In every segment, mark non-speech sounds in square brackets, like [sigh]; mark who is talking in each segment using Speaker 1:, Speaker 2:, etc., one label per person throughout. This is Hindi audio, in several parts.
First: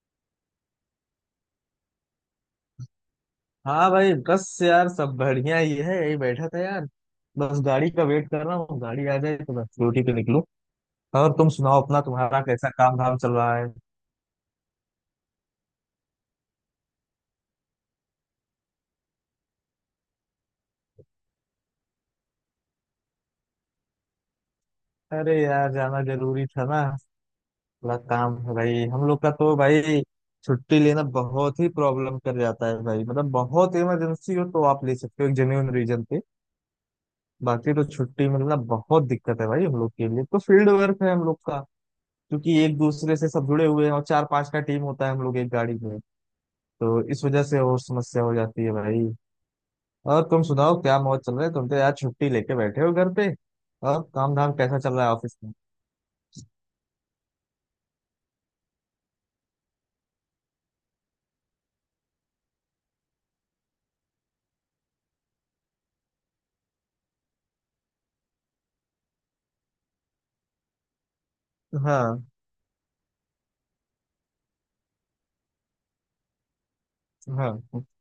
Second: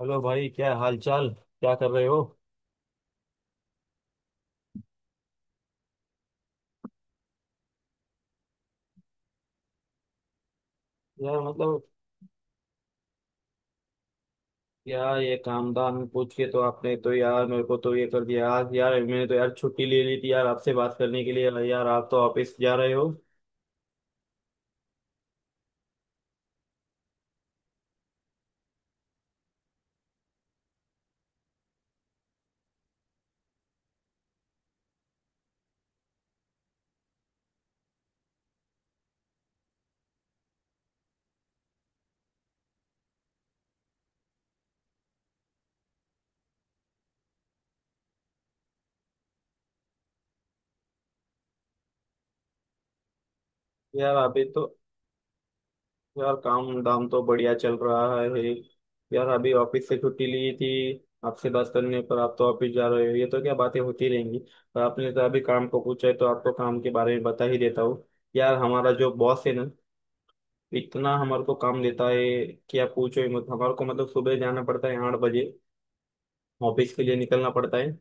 Speaker 1: हेलो भाई, क्या हाल चाल? क्या कर रहे हो?
Speaker 2: हाँ भाई, बस यार सब बढ़िया ही है। यही बैठा था यार, बस गाड़ी का वेट कर रहा हूँ। गाड़ी आ जाए तो बस ड्यूटी पे निकलूं। और
Speaker 1: यार
Speaker 2: तुम
Speaker 1: मतलब,
Speaker 2: सुनाओ अपना, तुम्हारा कैसा काम धाम चल रहा है।
Speaker 1: यार ये काम धाम पूछ के तो आपने तो यार मेरे को तो ये कर दिया आज। यार मैंने तो यार छुट्टी ले ली थी यार आपसे बात करने के लिए, यार आप तो ऑफिस जा रहे हो।
Speaker 2: अरे यार, जाना जरूरी था ना। थोड़ा काम है भाई हम लोग का तो भाई। छुट्टी लेना बहुत ही प्रॉब्लम कर जाता है भाई। मतलब बहुत इमरजेंसी हो तो आप ले सकते हो एक जेन्युइन रीजन पे। बाकी तो छुट्टी मिलना बहुत दिक्कत है भाई हम लोग के लिए। तो फील्ड वर्क है हम लोग का, क्योंकि एक दूसरे से सब जुड़े हुए हैं और चार पांच का टीम होता है हम लोग एक गाड़ी में। तो इस वजह से और समस्या हो जाती है भाई। और तुम सुनाओ क्या मौज चल रहा है। तुम तो यार छुट्टी लेके बैठे हो घर पे। और
Speaker 1: यार
Speaker 2: काम
Speaker 1: अभी
Speaker 2: धाम
Speaker 1: तो,
Speaker 2: कैसा चल रहा है ऑफिस में।
Speaker 1: यार काम धाम तो बढ़िया चल रहा है। यार अभी ऑफिस से छुट्टी ली थी आपसे बात करने पर, आप तो ऑफिस जा रहे हो, ये तो क्या बातें होती रहेंगी। पर आपने तो अभी काम को पूछा है तो आपको काम के बारे में बता ही देता हूँ। यार हमारा जो बॉस है ना, इतना हमारे को काम देता है
Speaker 2: हाँ
Speaker 1: कि आप पूछो ही मत हमारे को। मतलब सुबह जाना पड़ता है 8 बजे, ऑफिस के लिए निकलना पड़ता
Speaker 2: हाँ।
Speaker 1: है।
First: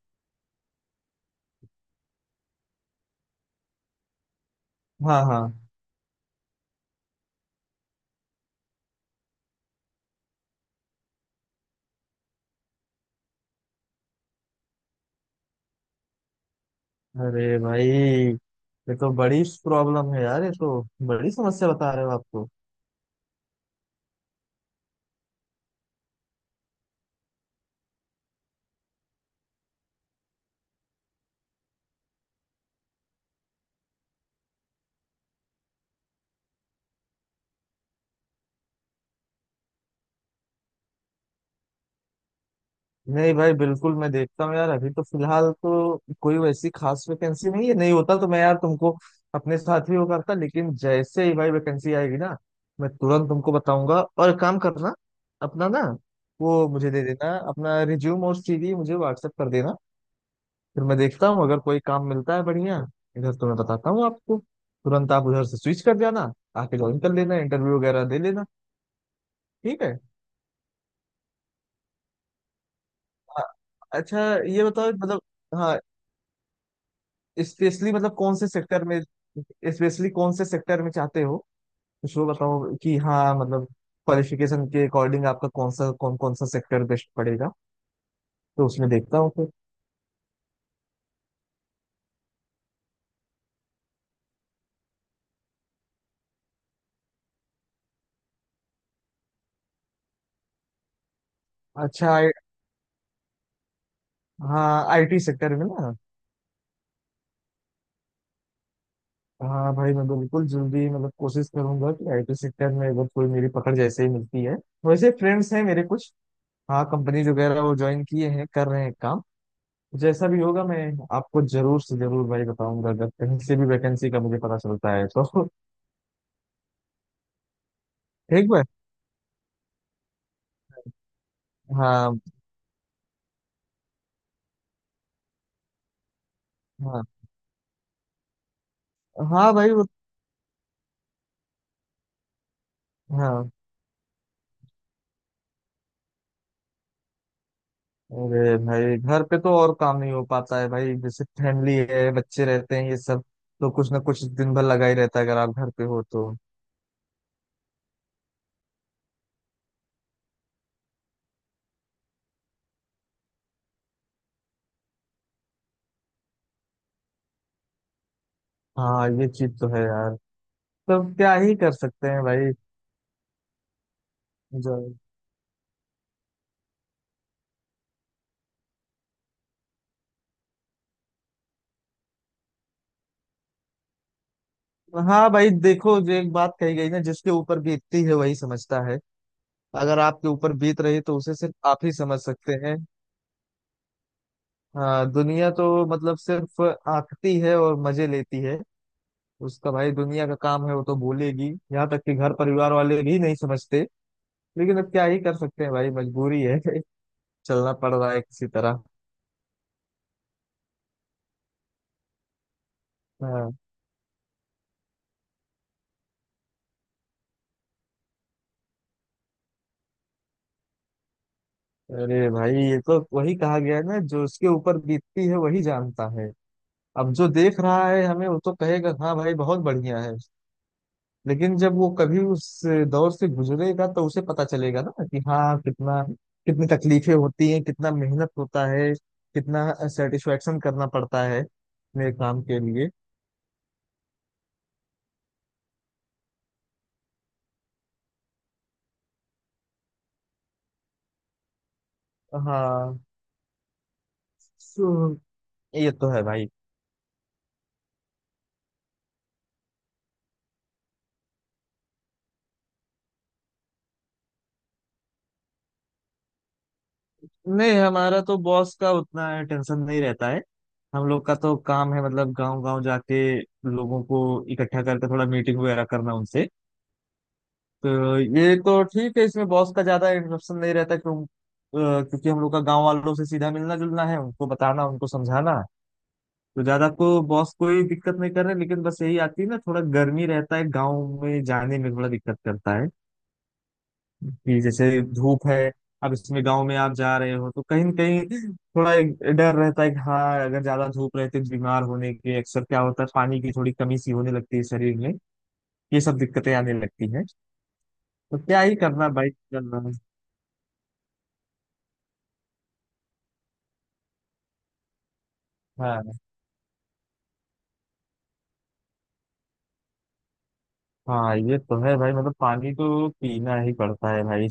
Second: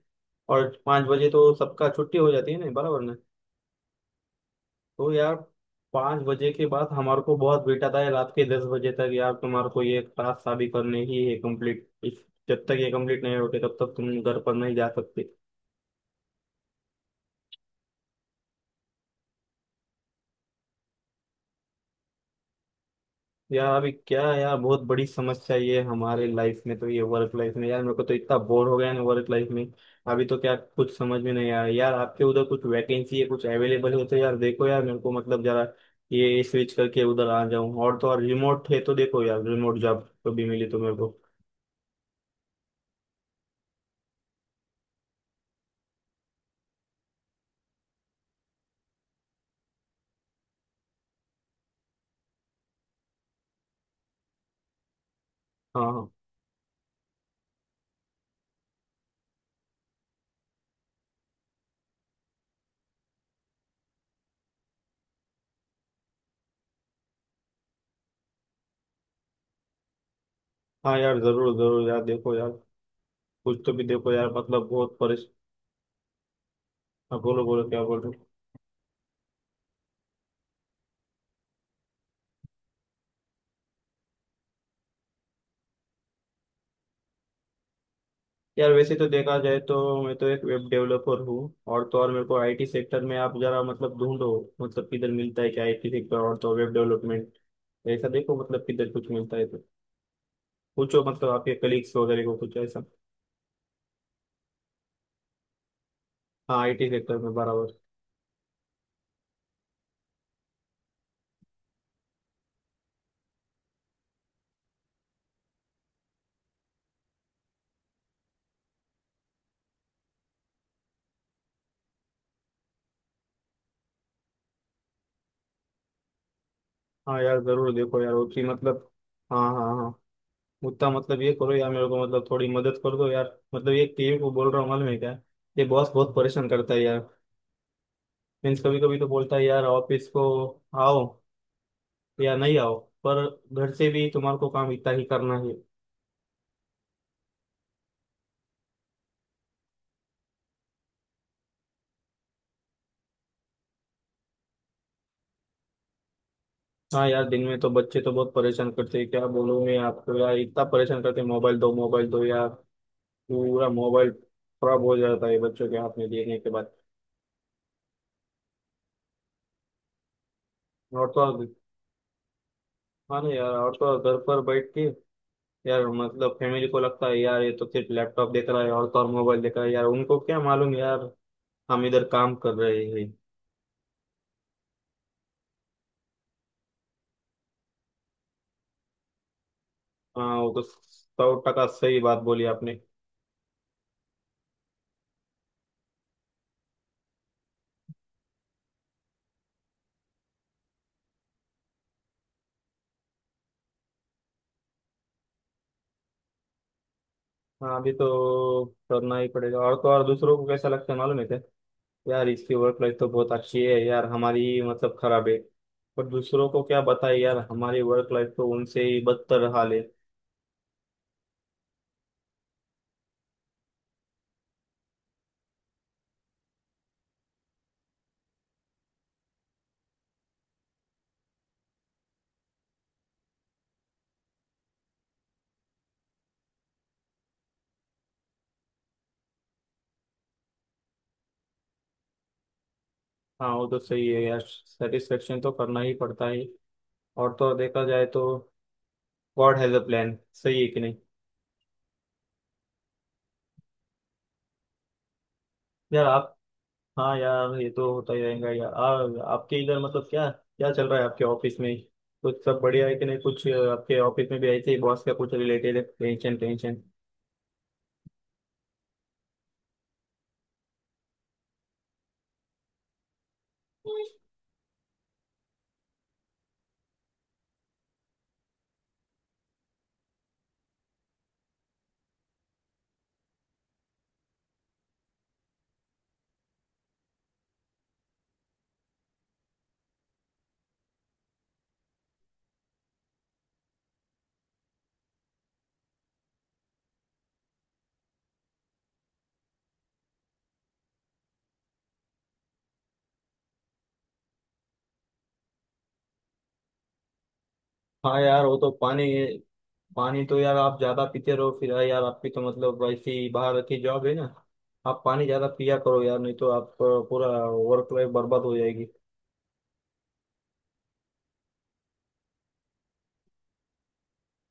Speaker 1: और 5 बजे तो सबका छुट्टी हो जाती है ना, बराबर ना? तो
Speaker 2: हाँ।
Speaker 1: यार
Speaker 2: हाँ।
Speaker 1: 5 बजे के बाद हमारे को बहुत बिठाता है, रात के 10 बजे तक। यार तुम्हारे को ये टास्क अभी करने ही है कंप्लीट इस, जब तक ये कंप्लीट नहीं होते तब तक तुम घर पर नहीं जा सकते।
Speaker 2: अरे भाई, ये तो बड़ी प्रॉब्लम है यार। ये तो बड़ी समस्या बता रहे हो आप तो।
Speaker 1: यार अभी क्या है यार, बहुत बड़ी समस्या ये हमारे लाइफ में तो, ये वर्क लाइफ में, यार मेरे को तो इतना बोर हो गया ना वर्क लाइफ में। अभी तो क्या कुछ समझ में नहीं आया यार। आपके उधर कुछ वैकेंसी है, कुछ अवेलेबल हो तो यार देखो यार मेरे को, मतलब जरा ये स्विच करके उधर आ जाऊं। और तो और रिमोट है तो देखो यार, रिमोट जॉब कभी मिली तो मेरे को।
Speaker 2: नहीं भाई, बिल्कुल मैं देखता हूँ यार। अभी तो फिलहाल तो कोई वैसी खास वैकेंसी नहीं है। नहीं होता तो मैं यार तुमको अपने साथ ही वो करता, लेकिन जैसे ही भाई वैकेंसी आएगी ना मैं तुरंत तुमको बताऊंगा। और एक काम करना अपना ना,
Speaker 1: हाँ हाँ
Speaker 2: वो मुझे दे देना अपना रिज्यूम और सीवी, मुझे व्हाट्सएप कर देना। फिर मैं देखता हूँ, अगर कोई काम मिलता है बढ़िया इधर तो मैं बताता हूँ आपको। तुरंत आप उधर से स्विच कर जाना, आके ज्वाइन कर लेना, इंटरव्यू वगैरह दे लेना। ठीक है।
Speaker 1: हाँ। यार जरूर जरूर यार, देखो यार,
Speaker 2: हाँ।
Speaker 1: कुछ तो भी देखो
Speaker 2: अच्छा,
Speaker 1: यार,
Speaker 2: ये
Speaker 1: मतलब
Speaker 2: बताओ
Speaker 1: बहुत
Speaker 2: मतलब।
Speaker 1: परेशान।
Speaker 2: हाँ।
Speaker 1: बोलो बोलो, क्या
Speaker 2: स्पेशली
Speaker 1: बोल रहे
Speaker 2: मतलब
Speaker 1: हो?
Speaker 2: कौन से सेक्टर में, स्पेशली कौन से सेक्टर में चाहते हो। कुछ वो बताओ कि हाँ मतलब क्वालिफिकेशन के अकॉर्डिंग आपका कौन सा, कौन कौन सा सेक्टर बेस्ट पड़ेगा, तो
Speaker 1: यार
Speaker 2: उसमें
Speaker 1: वैसे तो
Speaker 2: देखता हूँ
Speaker 1: देखा
Speaker 2: फिर।
Speaker 1: जाए तो, मैं तो एक वेब डेवलपर हूँ। और तो और मेरे को आईटी सेक्टर में आप जरा मतलब ढूंढो। मतलब किधर मिलता है क्या आईटी सेक्टर, और तो वेब डेवलपमेंट, ऐसा देखो मतलब किधर कुछ मिलता है तो पूछो, मतलब आपके कलीग्स
Speaker 2: अच्छा।
Speaker 1: वगैरह
Speaker 2: I,
Speaker 1: को, कुछ ऐसा।
Speaker 2: हाँ आईटी सेक्टर में ना।
Speaker 1: हाँ आईटी सेक्टर में बराबर।
Speaker 2: हाँ भाई, मैं बिल्कुल जल्दी मतलब कोशिश करूंगा कि आईटी सेक्टर में अगर कोई मेरी पकड़ जैसे ही मिलती है। वैसे फ्रेंड्स हैं मेरे कुछ, हाँ कंपनीज वगैरह वो ज्वाइन किए हैं, कर रहे हैं काम। जैसा भी होगा मैं आपको जरूर से जरूर भाई बताऊंगा, अगर कहीं से भी वैकेंसी का मुझे पता चलता है तो।
Speaker 1: हाँ यार जरूर देखो यार
Speaker 2: [laughs]
Speaker 1: उसकी,
Speaker 2: ठीक।
Speaker 1: मतलब। हाँ हाँ हाँ। उतना मतलब ये करो यार, मेरे को
Speaker 2: हाँ।
Speaker 1: मतलब थोड़ी मदद कर दो यार। मतलब ये टीम को बोल रहा हूँ, मालूम है क्या? ये बॉस बहुत परेशान करता है यार।
Speaker 2: हाँ
Speaker 1: मीन्स कभी कभी तो बोलता है
Speaker 2: हाँ
Speaker 1: यार
Speaker 2: भाई वो।
Speaker 1: ऑफिस को, आओ या नहीं आओ, पर
Speaker 2: हाँ।
Speaker 1: घर से भी तुम्हारे को काम इतना ही करना है।
Speaker 2: अरे भाई, घर पे तो और काम नहीं हो पाता है भाई। जैसे फैमिली है, बच्चे रहते हैं ये सब, तो कुछ ना कुछ दिन भर लगा ही रहता है अगर आप घर पे हो तो।
Speaker 1: हाँ यार दिन में तो बच्चे तो बहुत परेशान करते हैं, क्या बोलूं मैं आपको यार, इतना परेशान करते हैं, मोबाइल दो यार। पूरा मोबाइल खराब हो जाता है बच्चों के हाथ में देने के बाद।
Speaker 2: हाँ ये चीज तो है यार। तो
Speaker 1: और तो
Speaker 2: क्या
Speaker 1: और-
Speaker 2: ही कर सकते हैं भाई।
Speaker 1: हाँ ना यार, और तो और घर पर बैठ
Speaker 2: जो,
Speaker 1: के, यार मतलब फैमिली को लगता है यार ये तो सिर्फ लैपटॉप देख रहा है, और तो और मोबाइल देख रहा है यार, उनको क्या मालूम यार हम इधर काम कर रहे हैं।
Speaker 2: हाँ भाई देखो, जो एक बात कही गई ना, जिसके ऊपर बीतती है वही समझता है। अगर आपके
Speaker 1: हाँ, वो
Speaker 2: ऊपर
Speaker 1: तो
Speaker 2: बीत रही तो
Speaker 1: सौ
Speaker 2: उसे
Speaker 1: टका
Speaker 2: सिर्फ आप ही
Speaker 1: सही बात
Speaker 2: समझ
Speaker 1: बोली
Speaker 2: सकते हैं।
Speaker 1: आपने।
Speaker 2: हाँ दुनिया तो मतलब सिर्फ आंकती है और मजे लेती है उसका। भाई दुनिया का काम है, वो तो बोलेगी। यहाँ तक कि घर परिवार वाले भी नहीं समझते, लेकिन अब क्या ही कर सकते हैं भाई, मजबूरी है। [laughs] चलना
Speaker 1: हाँ अभी
Speaker 2: पड़ रहा है किसी
Speaker 1: तो
Speaker 2: तरह।
Speaker 1: करना ही पड़ेगा। और तो और दूसरों को कैसा लगता है मालूम है क्या? यार इसकी वर्क लाइफ तो बहुत
Speaker 2: हाँ।
Speaker 1: अच्छी है यार, हमारी मतलब खराब है। पर दूसरों को क्या बताए यार हमारी वर्क लाइफ तो उनसे ही बदतर हाल है।
Speaker 2: अरे भाई, ये तो वही कहा गया है ना, जो उसके ऊपर बीतती है वही जानता है। अब जो देख रहा है हमें वो तो कहेगा हाँ भाई बहुत बढ़िया है, लेकिन जब वो कभी उस दौर से गुजरेगा तो उसे पता चलेगा ना कि हाँ कितना, कितनी तकलीफें होती हैं, कितना मेहनत होता है, कितना सेटिस्फेक्शन करना पड़ता है अपने काम के लिए।
Speaker 1: हाँ वो तो सही है यार, सेटिस्फेक्शन तो करना ही पड़ता है। और तो और देखा जाए तो, गॉड हैज अ प्लान। सही है कि नहीं?
Speaker 2: हाँ। सो- ये
Speaker 1: यार
Speaker 2: तो है
Speaker 1: आप,
Speaker 2: भाई।
Speaker 1: हाँ यार ये तो होता ही रहेगा यार। आपके इधर मतलब क्या क्या चल रहा है आपके ऑफिस में? कुछ सब बढ़िया है कि नहीं? कुछ आपके ऑफिस में भी ऐसे ही बॉस का कुछ रिलेटेड है, टेंशन टेंशन?
Speaker 2: नहीं, हमारा तो बॉस का उतना टेंशन नहीं रहता है। हम लोग का तो काम है मतलब गांव गांव जाके लोगों को इकट्ठा करके थोड़ा मीटिंग वगैरह करना उनसे। तो ये तो ठीक है, इसमें बॉस का ज्यादा इंटरप्शन नहीं रहता। क्यों? क्योंकि हम लोग का गांव वालों से सीधा मिलना जुलना है, उनको बताना, उनको समझाना। तो ज्यादा को बॉस कोई दिक्कत नहीं कर रहे, लेकिन बस यही आती है ना, थोड़ा गर्मी रहता है गाँव में जाने में थोड़ा दिक्कत करता है, कि जैसे धूप है। अब इसमें गांव में आप जा रहे हो तो कहीं ना कहीं थोड़ा एक डर रहता है कि हाँ, अगर ज्यादा धूप रहती है तो बीमार होने के अक्सर क्या होता है, पानी की थोड़ी कमी सी होने लगती है शरीर में, ये सब दिक्कतें आने लगती हैं।
Speaker 1: हाँ
Speaker 2: तो
Speaker 1: यार वो
Speaker 2: क्या
Speaker 1: तो
Speaker 2: ही
Speaker 1: पानी,
Speaker 2: करना भाई, चल रहा है।
Speaker 1: पानी तो यार आप ज्यादा पीते रहो फिर। हाँ यार आपकी तो मतलब ऐसी बाहर की जॉब है ना, आप पानी ज्यादा पिया करो
Speaker 2: हाँ।
Speaker 1: यार, नहीं तो आप पूरा वर्क लाइफ बर्बाद हो जाएगी।
Speaker 2: हाँ ये तो है भाई। मतलब पानी तो पीना ही पड़ता है भाई।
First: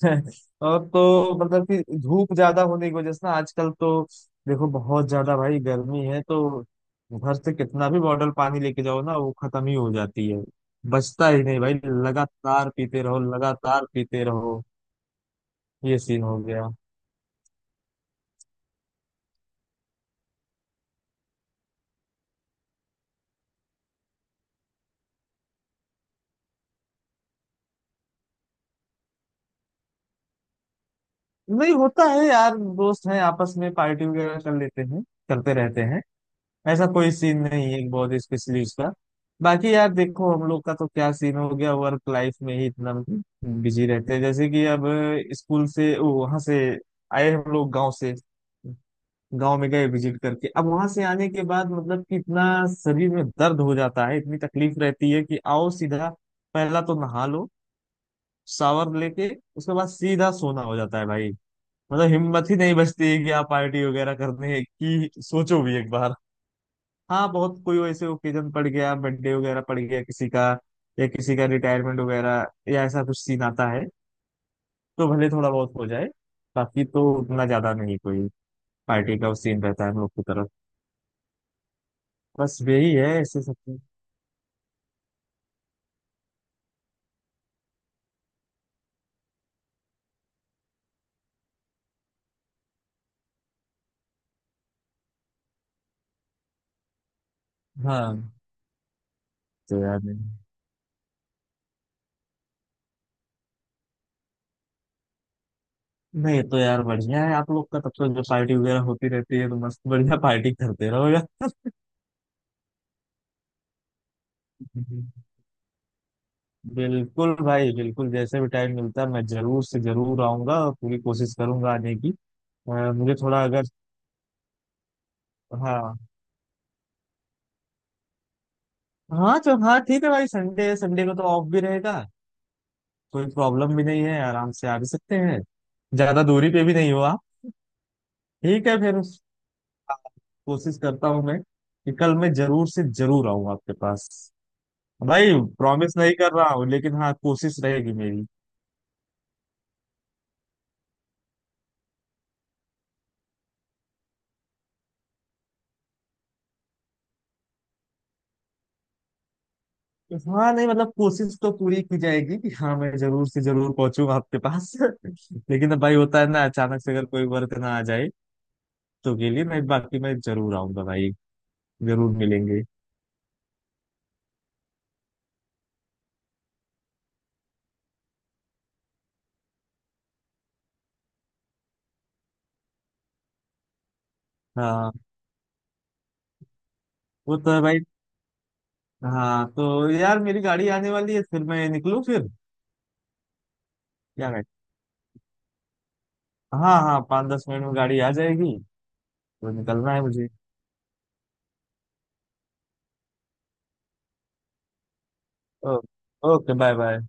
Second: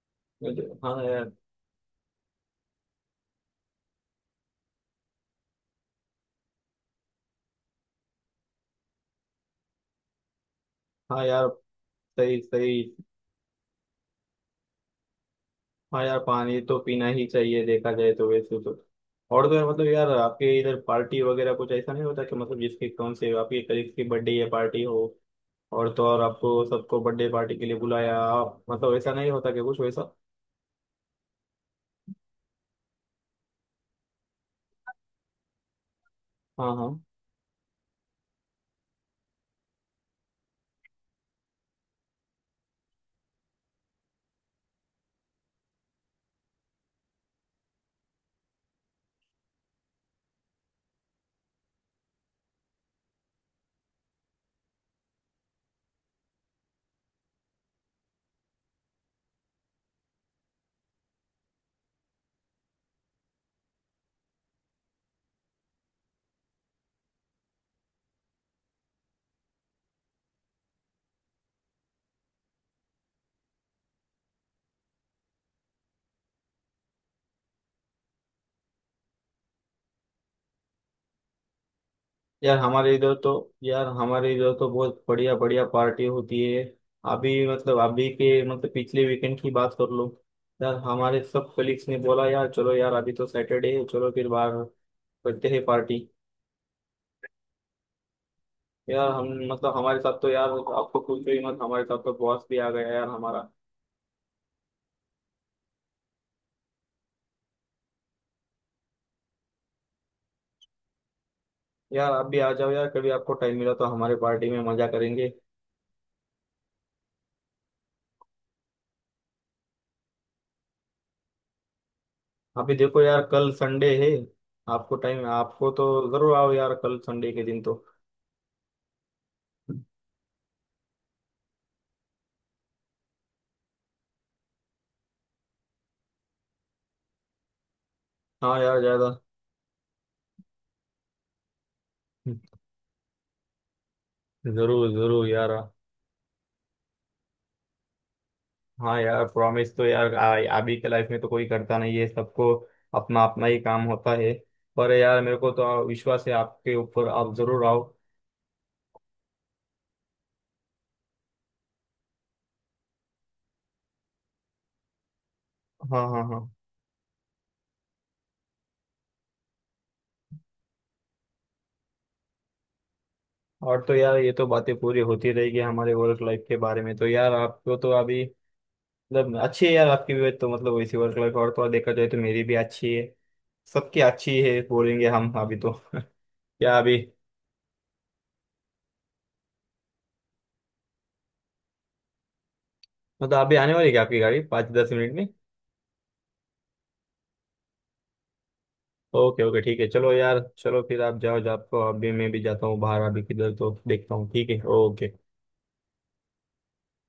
Speaker 2: [laughs] और
Speaker 1: हाँ यार।
Speaker 2: तो मतलब कि धूप ज्यादा होने की वजह से ना आजकल तो, देखो बहुत ज्यादा भाई गर्मी है। तो घर से कितना भी बॉटल पानी लेके जाओ ना वो खत्म ही हो जाती है,
Speaker 1: हाँ
Speaker 2: बचता ही
Speaker 1: यार।
Speaker 2: नहीं भाई।
Speaker 1: सही
Speaker 2: लगातार
Speaker 1: सही।
Speaker 2: पीते रहो, लगातार पीते रहो। ये
Speaker 1: हाँ यार
Speaker 2: सीन हो
Speaker 1: पानी
Speaker 2: गया।
Speaker 1: तो पीना ही चाहिए, देखा जाए तो वैसे तो। और तो यार मतलब यार आपके इधर पार्टी वगैरह कुछ ऐसा नहीं होता कि मतलब जिसके कौन से आपके कलीग्स की बर्थडे या पार्टी हो, और तो और आपको सबको बर्थडे पार्टी के लिए बुलाया, आप मतलब ऐसा नहीं होता कि कुछ वैसा?
Speaker 2: नहीं होता है यार। दोस्त हैं आपस में, पार्टी वगैरह कर लेते हैं, करते रहते हैं।
Speaker 1: हाँ
Speaker 2: ऐसा
Speaker 1: हाँ।
Speaker 2: कोई सीन नहीं है बहुत स्पेशली उसका। बाकी यार देखो हम लोग का तो क्या सीन हो गया, वर्क लाइफ में ही इतना बिजी रहते हैं। जैसे कि अब स्कूल से वहां से आए हम लोग गांव से, गांव में गए विजिट करके, अब वहां से आने के बाद मतलब कि इतना शरीर में दर्द हो जाता है, इतनी तकलीफ रहती है कि आओ सीधा, पहला तो नहा लो शावर लेके, उसके बाद सीधा सोना हो जाता है भाई। मतलब हिम्मत ही नहीं बचती है कि आप पार्टी वगैरह करने की सोचो भी एक बार। हाँ बहुत कोई वैसे ओकेजन पड़ गया, बर्थडे वगैरह पड़ गया किसी का, या किसी का रिटायरमेंट वगैरह, या ऐसा कुछ सीन आता है तो भले थोड़ा बहुत हो जाए। बाकी तो उतना ज्यादा नहीं कोई पार्टी का वो सीन रहता है हम लोग की तरफ।
Speaker 1: यार
Speaker 2: बस यही
Speaker 1: हमारे
Speaker 2: है
Speaker 1: इधर तो,
Speaker 2: ऐसे सब कुछ।
Speaker 1: यार हमारे इधर तो बहुत बढ़िया बढ़िया पार्टी होती है। अभी मतलब अभी के मतलब पिछले वीकेंड की बात कर लो, यार हमारे सब कलीग्स ने बोला यार चलो यार अभी तो सैटरडे है, चलो फिर बाहर करते हैं पार्टी।
Speaker 2: हाँ
Speaker 1: यार हम मतलब
Speaker 2: तो
Speaker 1: हमारे
Speaker 2: यार,
Speaker 1: साथ तो
Speaker 2: नहीं
Speaker 1: यार आपको पूछो ही मत, हमारे साथ तो बॉस भी आ गया यार हमारा।
Speaker 2: नहीं, तो यार बढ़िया है आप लोग का तब तो, जो पार्टी वगैरह होती रहती है तो मस्त बढ़िया पार्टी करते रहो यार।
Speaker 1: यार आप भी आ जाओ यार, कभी आपको टाइम मिला तो हमारे पार्टी में मजा करेंगे।
Speaker 2: [laughs] बिल्कुल भाई, बिल्कुल जैसे भी टाइम मिलता है मैं जरूर से जरूर आऊंगा और पूरी कोशिश करूंगा आने की।
Speaker 1: अभी देखो
Speaker 2: मुझे
Speaker 1: यार
Speaker 2: थोड़ा
Speaker 1: कल
Speaker 2: अगर,
Speaker 1: संडे है, आपको टाइम आपको तो
Speaker 2: हाँ
Speaker 1: जरूर आओ यार, कल संडे के दिन तो।
Speaker 2: हाँ चल हाँ ठीक है भाई, संडे संडे को तो ऑफ भी रहेगा, कोई प्रॉब्लम भी नहीं है, आराम से आ भी सकते हैं। ज्यादा दूरी पे भी नहीं हो आप।
Speaker 1: हाँ
Speaker 2: ठीक है
Speaker 1: यार
Speaker 2: फिर,
Speaker 1: ज्यादा।
Speaker 2: कोशिश करता हूँ मैं कि कल मैं जरूर से जरूर आऊँ आपके पास
Speaker 1: जरूर जरूर
Speaker 2: भाई।
Speaker 1: यार।
Speaker 2: प्रॉमिस नहीं कर रहा हूँ, लेकिन हाँ कोशिश रहेगी मेरी।
Speaker 1: हाँ यार प्रॉमिस तो यार अभी के लाइफ में तो कोई करता नहीं है, सबको अपना अपना ही काम होता है। पर यार मेरे को तो विश्वास है आपके ऊपर, आप जरूर आओ।
Speaker 2: हाँ नहीं, मतलब कोशिश तो पूरी की जाएगी कि हाँ मैं जरूर से जरूर पहुंचूंगा आपके पास। [laughs] लेकिन अब भाई
Speaker 1: हाँ
Speaker 2: होता
Speaker 1: हाँ
Speaker 2: है
Speaker 1: हाँ।
Speaker 2: ना, अचानक से अगर कोई वर्क ना आ जाए तो, के लिए मैं, बाकी मैं जरूर आऊंगा भाई, जरूर मिलेंगे।
Speaker 1: और तो यार ये तो बातें पूरी होती रहेगी हमारे वर्क लाइफ के बारे में, तो यार आपको तो अभी मतलब अच्छी है यार आपकी भी तो, मतलब वैसी वर्क लाइफ, और तो और देखा जाए तो मेरी भी अच्छी है, सबकी अच्छी है
Speaker 2: हाँ
Speaker 1: बोलेंगे हम अभी तो। [laughs] क्या अभी,
Speaker 2: वो तो है भाई। हाँ तो यार, मेरी गाड़ी आने वाली है, फिर मैं निकलूँ फिर।
Speaker 1: मतलब अभी आने वाली है क्या आपकी
Speaker 2: क्या
Speaker 1: गाड़ी,
Speaker 2: कहते,
Speaker 1: 5-10 मिनट में?
Speaker 2: हाँ हाँ 5 10 मिनट में गाड़ी आ जाएगी।
Speaker 1: ओके
Speaker 2: तो
Speaker 1: ओके ठीक है,
Speaker 2: निकलना है
Speaker 1: चलो
Speaker 2: मुझे।
Speaker 1: यार चलो फिर आप जाओ जाओ, आपको अभी मैं भी जाता हूँ बाहर अभी, किधर तो देखता हूँ, ठीक है, okay.
Speaker 2: Oh, okay, bye bye.